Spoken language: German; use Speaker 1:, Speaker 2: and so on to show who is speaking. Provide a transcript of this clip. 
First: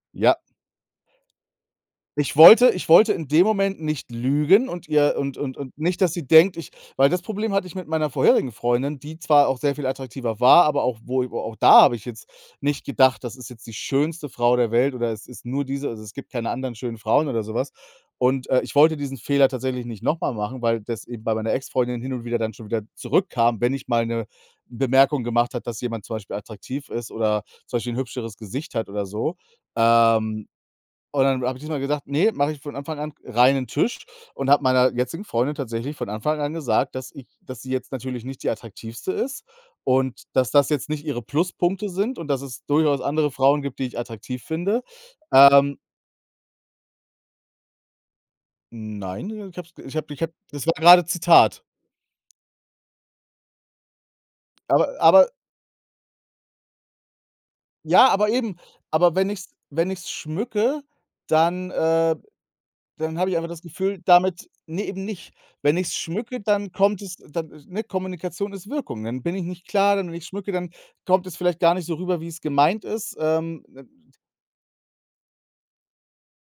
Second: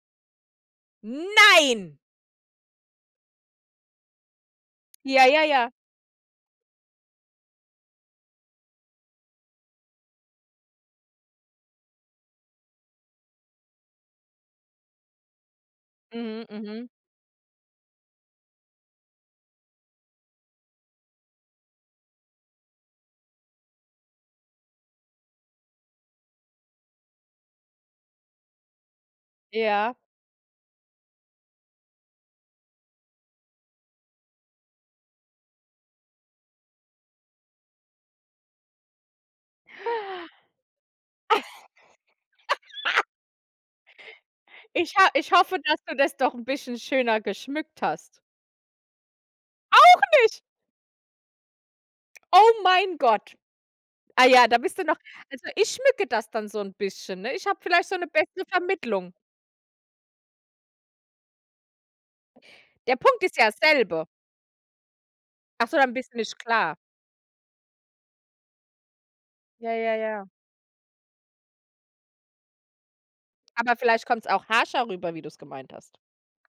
Speaker 1: Ja.
Speaker 2: Nein.
Speaker 1: Ich wollte ich wollte in dem Moment nicht lügen und ihr
Speaker 2: Ja,
Speaker 1: und
Speaker 2: ja,
Speaker 1: und
Speaker 2: ja.
Speaker 1: und nicht, dass sie denkt, ich weil das Problem hatte ich mit meiner vorherigen Freundin, die zwar auch sehr viel attraktiver war, aber auch wo i wo auch da habe ich jetzt nicht gedacht, das ist jetzt die schönste Frau der Welt oder es ist nur diese also, es gibt
Speaker 2: Mhm,
Speaker 1: keine anderen
Speaker 2: mhm.
Speaker 1: schönen Frauen oder so was. Und, äh, ich wollte diesen Fehler tatsächlich nicht noch mal machen, weil das eben bei meiner Ex-Freundin hin und wieder dann schon wieder zurückkam, wenn ich mal 'ne Bemerkung gemacht hat, dass jemand zum Beispiel attraktiv ist oder zum Beispiel 'n hübscheres Gesicht hat oder so.
Speaker 2: Ja.
Speaker 1: Ähm, und dann habe ich diesmal gesagt, ne, mache ich von Anfang an reinen Tisch und habe meiner jetzigen Freundin tatsächlich von Anfang an gesagt, dass ich dass sie jetzt natürlich nicht die attraktivste ist und dass das jetzt nicht ihre Pluspunkte sind und dass es durchaus andere Frauen gibt, die ich attraktiv finde,
Speaker 2: Ich ha ich hoffe,
Speaker 1: ähm
Speaker 2: dass du das doch bisschen 'n schöner geschmückt hast.
Speaker 1: Nein, äh, ich habe es ich
Speaker 2: Auch
Speaker 1: habe ich habe,
Speaker 2: nicht.
Speaker 1: das war grade Zitat.
Speaker 2: Oh mein Gott. Ah ja, da bist du
Speaker 1: Aber
Speaker 2: noch
Speaker 1: aber
Speaker 2: also ich schmücke das dann so 'n bisschen, ne? Ich habe vielleicht so 'ne
Speaker 1: Ja, aber
Speaker 2: bessere
Speaker 1: eben
Speaker 2: Vermittlung.
Speaker 1: aber wenn ich's wenn ich's schmücke, dann, äh
Speaker 2: Der
Speaker 1: dann
Speaker 2: Punkt
Speaker 1: habe
Speaker 2: ist
Speaker 1: ich aber
Speaker 2: der
Speaker 1: das Gefühl,
Speaker 2: selbe.
Speaker 1: damit ne, eben nicht.
Speaker 2: Ach so,
Speaker 1: Wenn
Speaker 2: dann
Speaker 1: ich's
Speaker 2: bist du
Speaker 1: schmücke,
Speaker 2: nicht
Speaker 1: dann
Speaker 2: klar.
Speaker 1: kommt es dann, ne, Kommunikation ist Wirkung. Dann bin ich nicht
Speaker 2: Ja, ja,
Speaker 1: klar. Dann wenn
Speaker 2: ja.
Speaker 1: ich's schmücke, dann kommt es vielleicht gar nicht so rüber, wie's gemeint ist, ähm,
Speaker 2: Aber vielleicht
Speaker 1: äh
Speaker 2: kommt's auch harscher rüber, wie du's gemeint hast.